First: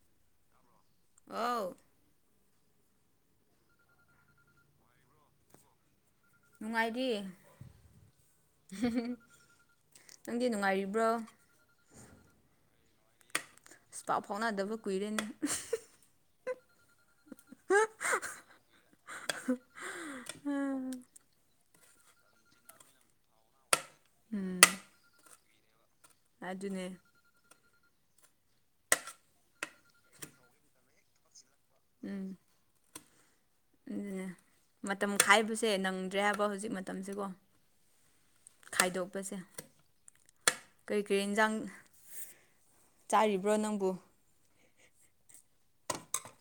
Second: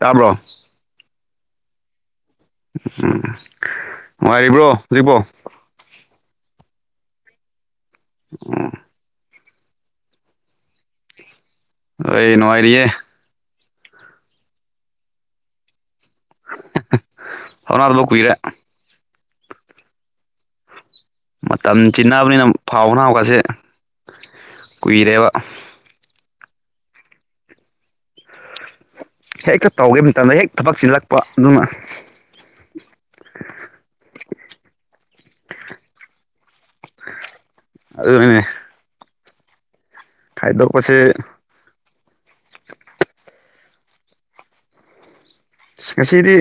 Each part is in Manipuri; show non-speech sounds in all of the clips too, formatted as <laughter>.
ꯇꯥꯕ꯭ꯔꯣ ꯑꯥꯎ ꯎꯝ ꯅꯨꯡꯉꯥꯏꯔꯤꯕ꯭ꯔꯣ ꯍꯖꯤꯕꯣ ꯅꯨꯡꯉꯥꯏꯔꯤ ꯎꯝ <unintelligible> ꯅꯪꯗꯤ ꯅꯨꯡꯉꯥꯏꯔꯤꯕ꯭ꯔꯣ <unintelligible> ꯅꯨꯡꯉꯥꯏꯔꯤꯌꯦ ꯄꯥꯎ ꯐꯥꯎꯅꯗꯕ ꯀꯨꯏꯔꯦꯅꯦ <unintelligible> ꯀꯨꯏꯔꯦ <unintelligible> ꯃꯇꯝ ꯆꯤꯟꯅꯕꯅꯤꯅ ꯐꯥꯎꯅꯥꯎꯒꯁꯦ ꯎꯝ ꯀꯨꯏꯔꯦꯕ ꯑꯗꯨꯅꯦ ꯍꯦꯛꯇ ꯇꯧꯒꯦ ꯃꯇꯝꯗ ꯍꯦꯛ ꯊꯕꯛ ꯆꯤꯜꯂꯛꯄ ꯑꯗꯨꯅ ꯎꯝ ꯎ ꯃꯇꯝ ꯈꯥꯏꯕꯁꯦ ꯅꯪꯗ꯭ꯔꯦ ꯍꯥꯏꯕ ꯍꯧꯖꯤꯛ ꯃꯇꯝꯁꯦꯀꯣ ꯑꯗꯨꯅꯅꯦ ꯈꯥꯏꯗꯣꯛꯄꯁꯦ ꯈꯥꯏꯗꯣꯛꯄꯁꯦ ꯀꯔꯤ ꯀꯔꯤ ꯏꯟꯖꯥꯡ ꯆꯥꯔꯤꯕ꯭ꯔꯣ ꯅꯪꯕꯨ ꯉꯁꯤꯗꯤ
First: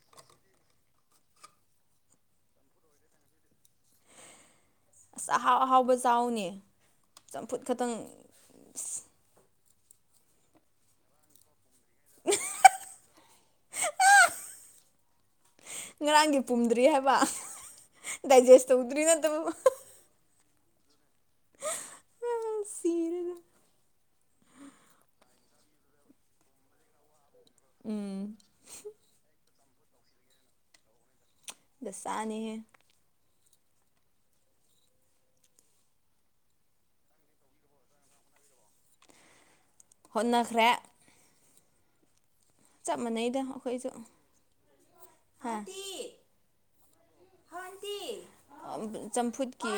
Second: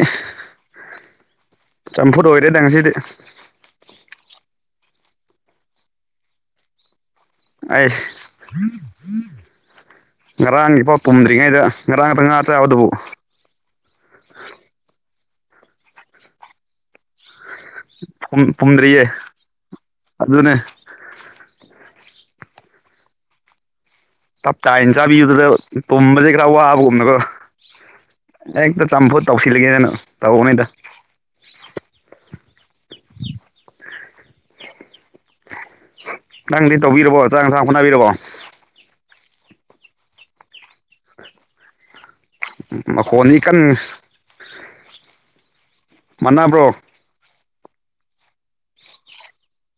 ꯆꯝꯐꯨꯠ ꯑꯣꯏꯔꯦꯅꯦ ꯉꯁꯤꯗꯤ ꯑꯁ ꯑꯍꯥꯎ ꯑꯍꯥꯎꯕ ꯆꯥꯎꯅꯦ ꯆꯝꯐꯨꯠ ꯈꯛꯇꯪ ꯉꯔꯥꯡꯒꯤ ꯐꯥꯎ ꯄꯨꯝꯗ꯭ꯔꯤꯉꯩꯗ ꯉꯥꯛꯇ ꯉꯥ ꯆꯥꯕꯗꯨꯕꯨ ꯉꯔꯥꯡꯒꯤ ꯄꯨꯝꯗ꯭ꯔꯤ ꯍꯥꯏꯕ ꯗꯥꯏꯖꯦꯁ ꯇꯧꯗ꯭ꯔꯤ ꯄꯨꯝꯗ꯭ꯔꯤꯌꯦ ꯅꯠꯇꯕ ꯑꯗꯨꯅꯦ ꯁꯤꯔꯦꯗ ꯇꯞꯇꯥꯢꯅ ꯆꯥꯕꯤꯕꯗ ꯄꯨꯝꯕꯁꯦ ꯈꯔ ꯋꯥꯕꯒꯨꯝꯅꯀꯣ ꯎꯝ ꯑꯦꯛꯇ ꯆꯝꯐꯨꯠ ꯇꯧꯁꯤꯜꯂꯒꯦꯅ ꯇꯧꯕꯅꯤꯗ ꯁꯤꯗ ꯆꯥꯅꯤꯡꯉꯦ ꯅꯪꯗꯤ ꯇꯧꯕꯤꯔꯕꯣ ꯆꯥꯛ ꯏꯟꯁꯥꯡ ꯍꯣꯠꯅꯕꯤꯔꯕꯣ ꯍꯣꯠꯅꯈ꯭ꯔꯦ ꯆꯞ ꯃꯈꯣꯟꯗꯤ ꯃꯥꯟꯅꯩꯗ ꯀꯟ ꯑꯩꯈꯣꯏꯁꯨ ꯍꯥ ꯃꯥꯟꯅꯥꯕ꯭ꯔꯣ ꯆꯝꯐꯨꯠꯀꯤ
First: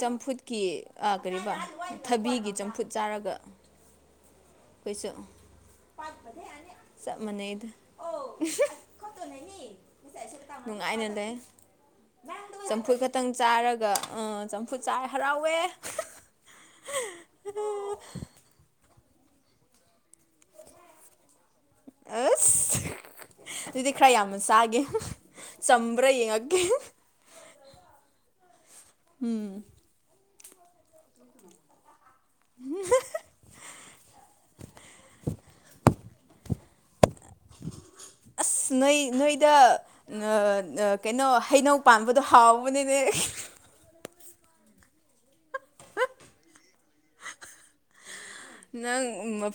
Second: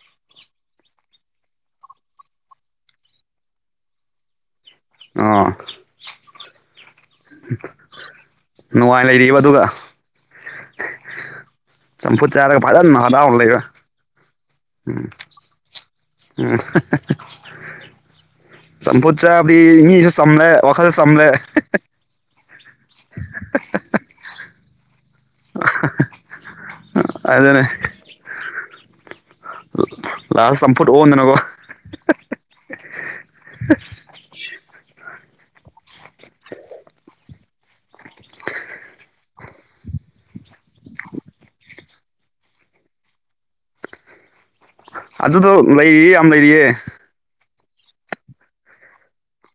ꯆꯝꯐꯨꯠꯀꯤ ꯑ ꯀꯔꯤꯕ ꯊꯕꯤꯒꯤ ꯆꯝꯐꯨꯠ ꯆꯥꯔꯒ ꯑꯈꫭꯏꯁꯨ ꯑꯣ ꯆꯞ ꯃꯅꯩꯗ ꯅꯨꯡꯉꯥꯏ ꯂꯩꯔꯤꯕ ꯑꯗꯨꯒ ꯅꯨꯡꯉꯥꯏꯅ ꯂꯩ ꯆꯝꯐꯨꯠ ꯆꯥꯔꯒ ꯆꯝꯐꯨꯠ ꯐꯖꯅ ꯈꯛꯇꯪ ꯍꯔꯥꯎꯅ ꯂꯩꯕ ꯆꯥꯔꯒ ꯐꯨꯠꯆꯥꯏ ꯍꯔꯥꯎꯋꯦ ꯎꯝ <unintelligible> ꯆꯝꯐꯨꯠ ꯆꯕꯗꯤ ꯃꯤꯁꯨ ꯆꯝꯂꯦ ꯋꯥꯈꯜꯁꯨ ꯆꯝꯂꯦ ꯑꯁ ꯑꯗꯨꯗꯤ ꯈꯔ ꯌꯥꯝꯅ ꯆꯥꯒꯦ ꯆꯝꯕ꯭ꯔꯥ ꯌꯦꯡꯉꯛꯒꯦ ꯑꯗꯨꯅꯦ ꯎꯝ ꯂꯥꯁ ꯆꯝꯐꯨꯠ ꯑꯣꯟꯗꯅꯀꯣ <unintelligible> <inaudible> ꯑꯁ ꯅꯣꯏ ꯅꯣꯏꯗ ꯅ ꯅ ꯀꯩꯅꯣ ꯍꯩꯅꯧ ꯄꯥꯟꯕꯗꯣ ꯍꯥꯎꯕꯅꯤꯅꯦ ꯑꯗꯨꯗꯣ ꯂꯩꯔꯤꯌꯦ ꯌꯥꯝ ꯂꯩꯔꯤꯌꯦ ꯅꯪ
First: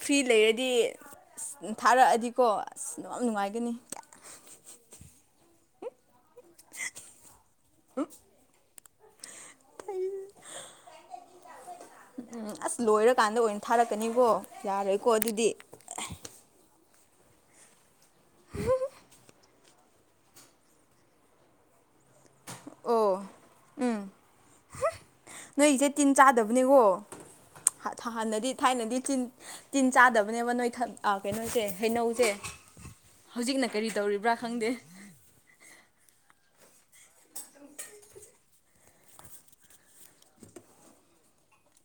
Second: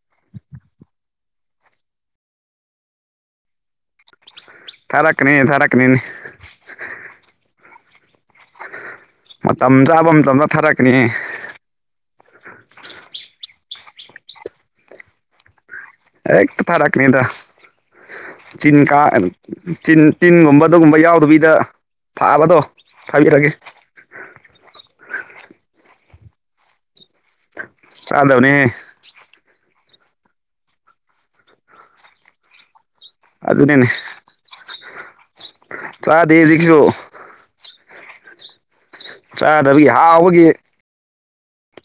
ꯐ꯭ꯔꯤ ꯂꯩꯔꯗꯤ ꯑ ꯊꯥꯔꯛꯑꯗꯤꯀꯣ ꯑꯁ ꯑꯗꯨ ꯌꯥꯝ ꯅꯨꯡꯉꯥꯏꯒꯅꯤ ꯊꯔꯛꯀꯅꯦ ꯊꯥꯔꯛꯀꯅꯤꯅꯦ ꯎꯝ ꯃꯇꯝ ꯆꯥꯕ ꯃꯇꯝꯗ ꯊꯥꯔꯛꯀꯅꯤ ꯎꯝ ꯑꯁ ꯂꯣꯏꯔꯀꯥꯟꯗ ꯑꯣꯏꯅ ꯊꯥꯔꯛꯀꯅꯤꯕꯣ ꯌꯥꯔꯣꯏꯀꯣ ꯑꯗꯨꯗꯤ ꯑꯦ ꯈꯔꯔꯛꯅꯤꯗ ꯆꯤꯟ ꯀꯥ ꯆꯤꯟ ꯇꯤꯟꯒꯨꯝꯕ ꯑꯗꯨꯒꯨꯝꯕ ꯌꯥꯎꯗꯕꯤꯗ ꯐꯥꯕꯗꯣ ꯑꯣ ꯈꯪꯉꯦ ꯈꯪꯉꯦ ꯎꯝ ꯅꯣꯏꯒꯤꯁꯦ ꯇꯤꯟ ꯆꯥꯗꯕꯅꯦꯀꯣ ꯍꯥꯟꯅꯗꯤ ꯆꯥꯗꯕꯅꯦꯍꯦ ꯊꯥꯏꯅꯗꯤ ꯇꯤꯟ ꯇꯤꯟ ꯆꯥꯗꯕꯅꯦꯕ ꯅꯣꯏ ꯈꯪ ꯑ ꯀꯩꯅꯣꯁꯦ ꯍꯩꯅꯧꯁꯦ ꯍꯧꯖꯤꯛꯅ ꯑꯗꯨꯅꯤꯅꯦ ꯀꯔꯤ ꯇꯧꯔꯤꯕ꯭ꯔꯥ ꯈꯪꯗꯦ ꯆꯥꯗꯦ ꯍꯧꯖꯤꯛꯁꯨ ꯆꯥꯗꯕꯒꯤ ꯍꯥꯎꯕꯒꯤ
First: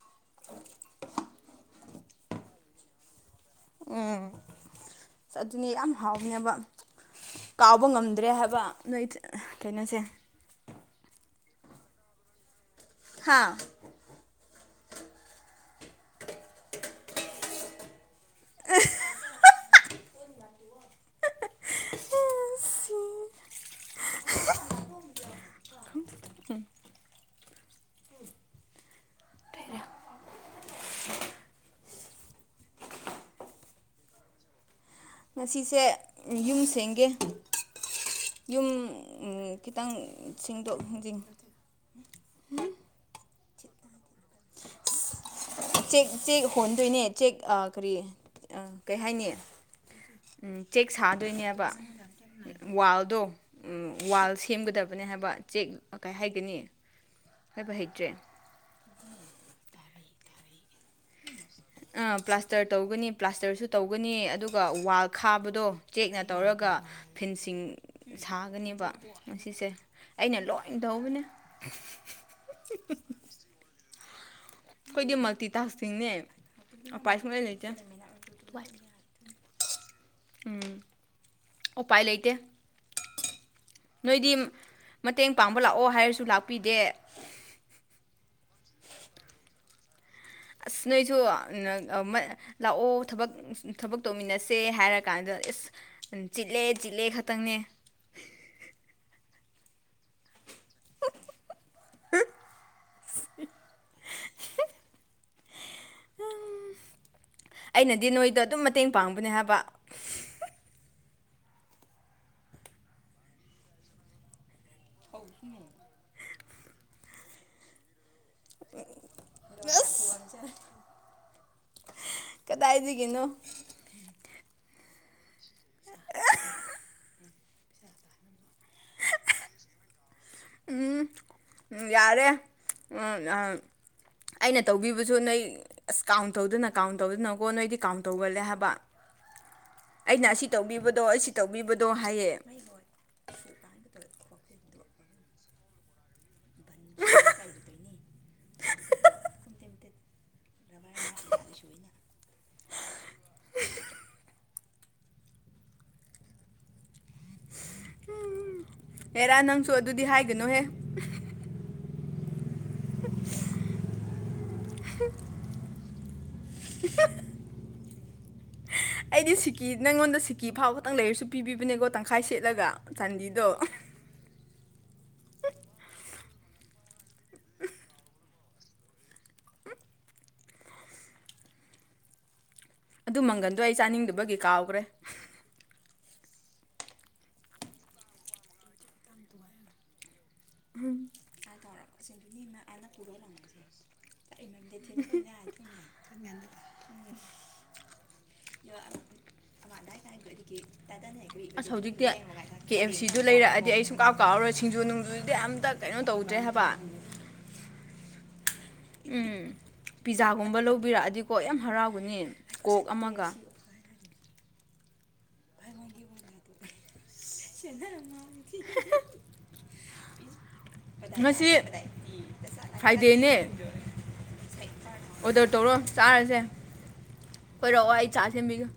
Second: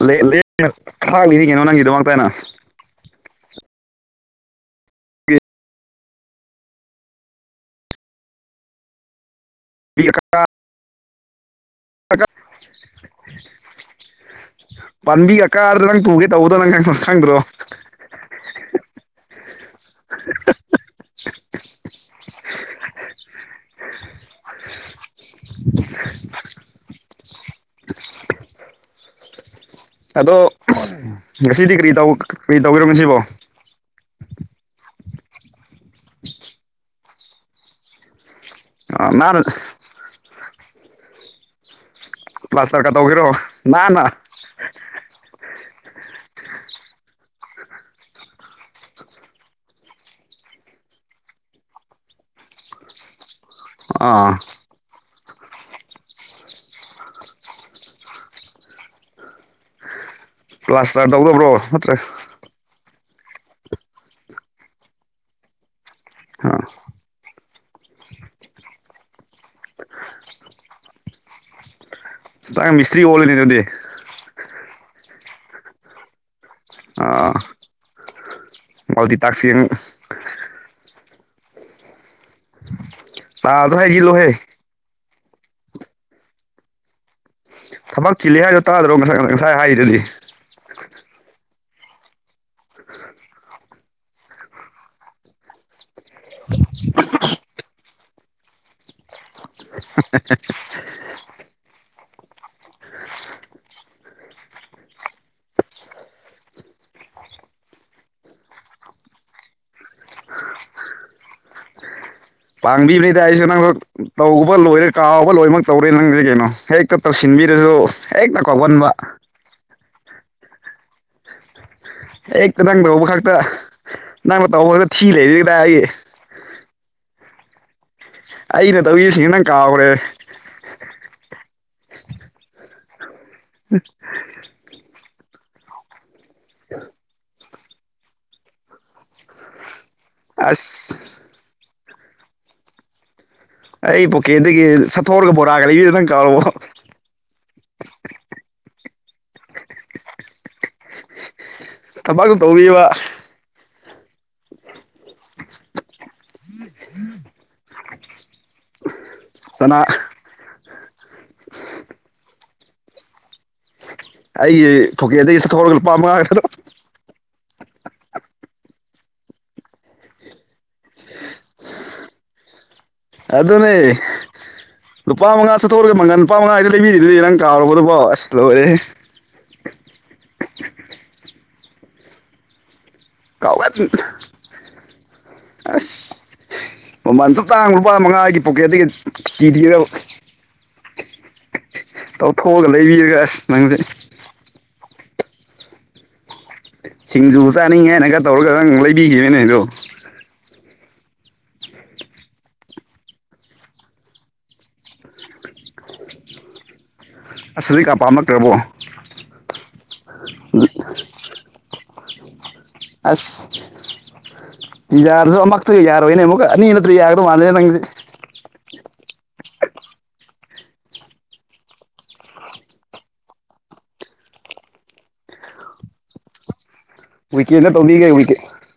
ꯂꯩꯋꯦ ꯂꯦꯡꯅ ꯊꯔꯥꯛꯂꯤꯔꯤ ꯀꯩꯅꯣ ꯅꯪꯒꯤꯗꯃꯛꯇꯅ ꯎꯝ ꯑꯗꯨꯅꯦ ꯌꯥꯝ ꯍꯥꯎꯋꯦ ꯀꯥꯎꯕ ꯉꯝꯗ꯭ꯔꯦ ꯍꯥꯏꯕ ꯅꯣꯏ ꯀꯩꯅꯣꯁꯦ ꯍꯥꯥ ꯄꯥꯟꯕꯤꯒ ꯀꯥꯔꯗ ꯅꯪ ꯇꯨꯒꯦ ꯇꯧꯕꯗꯣ ꯅꯪ ꯈꯪ ꯈꯪꯗ꯭ꯔꯣ <inaudible> ꯑꯗꯣ ꯉꯁꯤꯗꯤ ꯀꯔꯤ ꯇꯧ ꯀꯔꯤ ꯇꯧꯔꯤꯉꯁꯤꯕꯣ ꯉꯁꯤꯁꯦ ꯌꯨꯝ ꯁꯦꯡꯒꯦ ꯌꯨꯝ ꯑ ꯅꯥꯟꯅ ꯈꯤꯇꯪ ꯁꯤꯡꯗꯣꯛ ꯍꯦꯟꯖꯤꯡ ꯄ꯭ꯂꯥꯁꯇꯔ ꯀ ꯇꯧꯒꯦꯔꯣ ꯅꯥꯟꯅ ꯆꯦꯛ ꯆꯦꯛ ꯍꯣꯟꯗꯣꯏꯅꯦ ꯆꯦꯛ ꯀꯔꯤ ꯀꯩ ꯍꯥꯏꯅꯤ ꯎꯝ ꯆꯦꯛ ꯁꯥꯗꯣꯏꯅꯦꯕ ꯋꯥꯜꯗꯣ ꯋꯥꯜ ꯑꯥ ꯁꯦꯝꯒꯗꯕꯅꯦ ꯍꯥꯏꯕ ꯆꯦꯛ ꯀꯥꯏ ꯍꯩꯒꯅꯤ ꯍꯥꯏꯕ ꯍꯩꯇ꯭ꯔꯦ ꯄ꯭ꯂꯥꯁꯇꯔ ꯇꯧꯗꯕ꯭ꯔꯣ ꯅꯠꯇ꯭ꯔ ꯑ ꯄ꯭ꯂꯥꯁꯇꯔ ꯇꯧꯒꯅꯤ ꯄ꯭ꯂꯥꯁꯇꯔꯁꯨ ꯇꯧꯒꯅꯤ ꯑꯗꯨꯒ ꯋꯥꯜ ꯈꯥꯕꯗꯣ ꯆꯦꯛꯅ ꯑꯥ ꯇꯧꯔꯒ ꯐꯦꯟꯁꯤꯡ ꯁꯥꯒꯅꯦꯕ ꯉꯁꯤꯁꯦ ꯑꯩꯅ ꯂꯣꯏ ꯇꯧꯕꯅꯦ ꯏꯁ ꯅꯪ ꯃꯤꯁꯇ꯭ꯔꯤ ꯑꫭꯜꯂꯦꯅꯦ ꯑꯗꯨꯗꯤ ꯑꯩꯈꯣꯏꯗꯤ ꯃꯜꯇꯤ ꯇꯥꯛꯁꯅꯤꯅꯦ ꯎꯄꯥꯏ ꯑꯥ ꯁꯨꯝꯂꯩ ꯂꯩꯇꯦ ꯃꯜꯇꯤ ꯇꯥꯛꯁꯀꯤꯡ ꯎꯝ ꯎꯄꯥꯏ ꯂꯩꯇꯦ <inaudible> ꯇꯥꯖ ꯍꫭꯏ ꯅꯣꯏꯗꯤ ꯃꯇꯦꯡ ꯄꯥꯡꯕ ꯂꯥꯛꯑꯣ ꯍꯥꯏꯔꯁꯨ ꯂꯥꯛꯄꯤꯗꯦ ꯊꯕꯛ ꯆꯤꯜꯂꯦ ꯍꯥꯏꯗꯣ ꯇꯥꯗ꯭ꯔꯣ ꯉꯁꯥꯏ ꯉꯁꯥꯏ ꯍꯥꯏꯔꯤꯗꯨꯗꯤ ꯑꯁ ꯅꯣꯏꯁꯨ <unintelligible> ꯂꯥꯛꯑꯣ ꯊꯕꯛ ꯊꯕꯛ ꯇꯧꯃꯤꯟꯅꯁꯦ ꯍꯥꯏꯔ ꯀꯥꯟꯗ ꯏꯁ ꯆꯤꯜꯂꯦ ꯆꯤꯜꯂꯦ ꯈꯛꯇꯪꯅꯦ <unintelligible> <inaudible> ꯎꯝ ꯑꯩꯅꯗꯤ ꯅꯣꯏꯗꯣ ꯑꯗꯨꯝ ꯃꯇꯦꯡ ꯄꯥꯡꯕꯅꯦ ꯍꯥꯏꯕ ꯄꯥꯡꯕꯤꯕꯅꯦꯗ ꯑꯩꯁꯨ ꯅꯪꯁꯨ ꯇꯧꯕ ꯂꯣꯏꯔꯦ ꯀꯥꯎꯕ ꯂꯣꯏꯃꯛ ꯇꯧꯔꯦ ꯅꯪꯁꯦ ꯀꯩꯅꯣ ꯍꯦꯛ ꯇ ꯇꯧꯁꯤꯟꯕꯤꯔꯁꯨ ꯍꯦꯛꯇ ꯀꯥꯎꯒꯟꯕ ꯑꯁ ꯍꯦꯛꯇ ꯅꯪ ꯇꯧꯕ ꯈꯛꯇ ꯀꯗꯥꯏꯗꯒꯤꯅꯣ ꯅꯪꯅ ꯇꯧꯕꯗ ꯊꯤ ꯂꯩꯔꯤ ꯗꯥ ꯑꯩ ꯑꯩꯅ ꯇꯧꯏꯁꯤꯡ ꯅꯪ ꯀꯥꯎꯈ꯭ꯔꯦ ꯎꯝ ꯌꯥꯔꯦ ꯎꯝ ꯑ <inaudible> ꯑꯩꯅ ꯇꯧꯕꯤꯕꯁꯨ ꯅꯣꯏ ꯑꯁ ꯀꯥꯎꯟ ꯇꯧꯗꯨꯅ ꯀꯥꯎꯟ ꯇꯧꯗꯨꯅ ꯀꯣ ꯅꯣꯏꯗꯤ ꯀꯥꯎꯟ ꯇꯧꯒꯜꯂꯦ ꯍꯥꯏꯕ ꯑꯩꯅ ꯑꯁꯤ ꯑꯁ ꯇꯧꯕꯤꯕꯗꯣ ꯑꯁꯤ ꯇꯧꯕꯤꯕꯗꯣ ꯍꯥꯏꯌꯦ ꯑꯩ ꯄꯣꯀꯦꯗꯒꯤ ꯁꯠꯊꯣꯛꯂꯒ ꯕꯣꯔꯥꯒ ꯂꯩꯕꯤꯗꯨꯣ ꯅꯪ ꯀꯥꯎꯔꯕꯣ <inaudible> <inaudible> ꯊꯕꯛ ꯇꯧꯔꯤꯕ <inaudible> ꯍꯦꯔꯥ ꯅꯪꯁꯨ ꯆꯅꯥ ꯑꯗꯨꯗꯤ ꯍꯥꯏꯒꯅꯨꯍꯦ ꯑꯩꯒꯤ ꯐꯣꯀꯦꯗꯒꯤ ꯁꯠꯊꯣꯛꯂꯒ ꯂꯨꯄꯥ ꯃꯉꯥꯒꯗꯣ <inaudible> ꯑꯩꯗꯤ ꯁꯤꯀꯤ ꯅꯪꯉꯣꯟꯗ ꯁꯤꯀꯤ ꯐꯥꯎ ꯈꯇꯪ ꯂꯩꯔꯁꯨ ꯄꯤꯕꯤꯕꯅꯦꯀꯣ ꯇꯪꯈꯥꯏ ꯁꯦꯠꯂꯒ ꯆꯥꯟꯗꯤꯗꯣ ꯑꯦ ꯂꯨꯄꯥ ꯃꯉꯥ ꯁꯠꯊꯣꯛꯔꯒ ꯃꯪꯉꯜ ꯂꯨꯄꯥ ꯃꯉꯥ ꯗꯨ ꯂꯩꯕꯤꯔꯤꯗꯨꯗꯤ ꯅꯪ ꯀꯥꯎꯔ ꯕꯣꯗꯨꯕꯣ ꯑꯁ ꯂꯣꯏꯔꯦ ꯑꯗꯨ ꯃꯪꯒꯟꯗꯣ ꯀꯥꯎꯒꯟ ꯑꯩ ꯆꯥꯅꯤꯡꯗꯕꯒꯤ ꯀꯥꯎꯈ꯭ꯔꯦ ꯑꯁ ꯃꯃꯜ ꯁꯨꯛ ꯇꯥꯡꯕ ꯂꯨꯄꯥ ꯃꯉꯥꯒꯤ ꯄꯣꯀꯦꯠꯇꯒꯤ ꯄꯤꯈꯤꯕ ꯇꯧꯊꯣꯛꯑꯒ ꯂꯩꯕꯤꯔꯒ ꯑꯁ <unintelligible> ꯅꯪꯁꯦ <unintelligible> ꯁꯤꯡꯖꯨ ꯆꯥꯅꯤꯡꯉꯦ ꯍꯥꯏꯅꯒ ꯇꯧꯔꯒ ꯅꯪ ꯂꯩꯕꯤꯈꯤꯕꯅꯦ ꯑꯩꯗꯨ <unintelligible> ꯑꯁ ꯍꯧꯖꯤꯛꯇꯤ ꯀꯦ ꯑꯐ ꯁꯤꯗꯨ ꯂꯩꯔꯛ ꯑꯗꯤ ꯑꯩ ꯁꯨꯡꯀꯥꯎ ꯀꯥꯎꯔꯣꯏ ꯁꯤꯡꯖꯨ ꯅꯨꯡꯖꯨ ꯗꯤ ꯑꯝꯇ ꯀꯩꯅꯣ ꯇꯧꯗ꯭ꯔꯦ ꯍꯥꯏꯕ ꯑꯁ ꯍꯧꯖꯤꯛ ꯀꯥ ꯄꯥꯝꯃꯛꯇ꯭ꯔꯕꯣ ꯎꯝ ꯄꯤꯖꯥ ꯒꯨꯝꯕ ꯂꯧꯕꯤꯔꯛ ꯑꯗꯤꯀꯣ ꯌꯥꯝ ꯍꯔꯥꯎꯒꯅꯤ ꯀꯣꯛ ꯑꯃꯒ ꯑꯁ ꯄꯤꯖꯥ ꯗꯨꯁꯨ ꯑꯃ ꯈꯛꯇꯒꯤ ꯌꯥꯔꯣꯏꯅꯦ ꯑꯃꯨꯛꯀ ꯑꯅꯤ ꯅꯠꯇ꯭ꯔ ꯌꯥꯒꯗꯧ ꯃꯜꯂꯦ ꯅꯪꯗꯤ <inaudible> ꯉꯁꯤ ꯐ꯭ꯔꯥꯏꯗꯦꯅꯦ ꯑꯣꯗꯔ ꯇꯧꯔꯣ ꯆꯥꯔꯁꯦ ꯎꯨꯛꯦ ꯇꯣꯗꯒ ꯀꯣꯏꯔꯛꯑꯣ ꯑꯩ ꯆꯥ ꯎꯛꯦ ꯁꯦꯝꯕꯤꯒꯦ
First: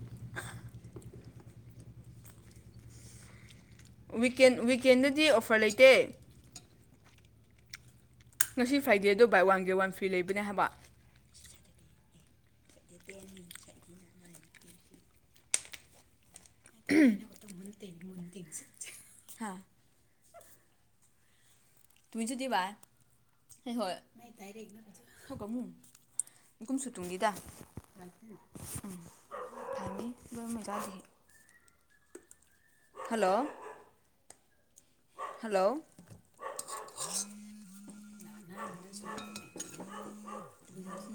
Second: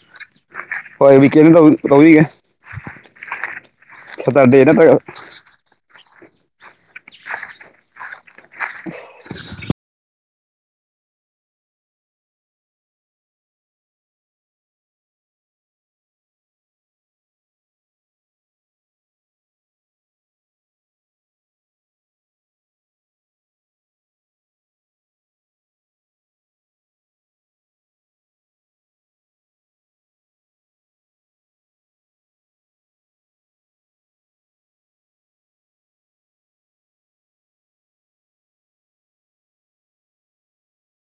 ꯍꯣꯏ ꯀꯦꯅ ꯇꯧꯕꯤꯒꯦ ꯋꯤꯀꯦꯟ ꯋꯤꯛꯀꯦꯟꯗꯗꯤ ꯑꯣꯐꯔ ꯂꯩꯇꯦ <inaudible> ꯉꯁꯤ ꯐ꯭ꯔꯥꯏꯗꯦ ꯑꯗꯨ ꯕꯥꯏ ꯋꯥꯟꯒꯤꯦ ꯋꯥꯟ ꯐ꯭ꯔꯤ ꯂꯩꯕꯅꯦ ꯍꯥꯏꯕ ꯑꯦꯕꯅꯤ ꯁꯥꯏꯗꯤ ꯎꯇ ꯍꯥ ꯁꯨꯗꯤꯕꯥ ꯍꯣꯏ ꯍ ꯀꯣ <unintelligible> ꯊꯅꯤ ꯕ ꯃ ꯆꯥꯗꯦ <inaudible> ꯍꯜꯂꯣ ꯍꯜꯂꯣ <inaudible>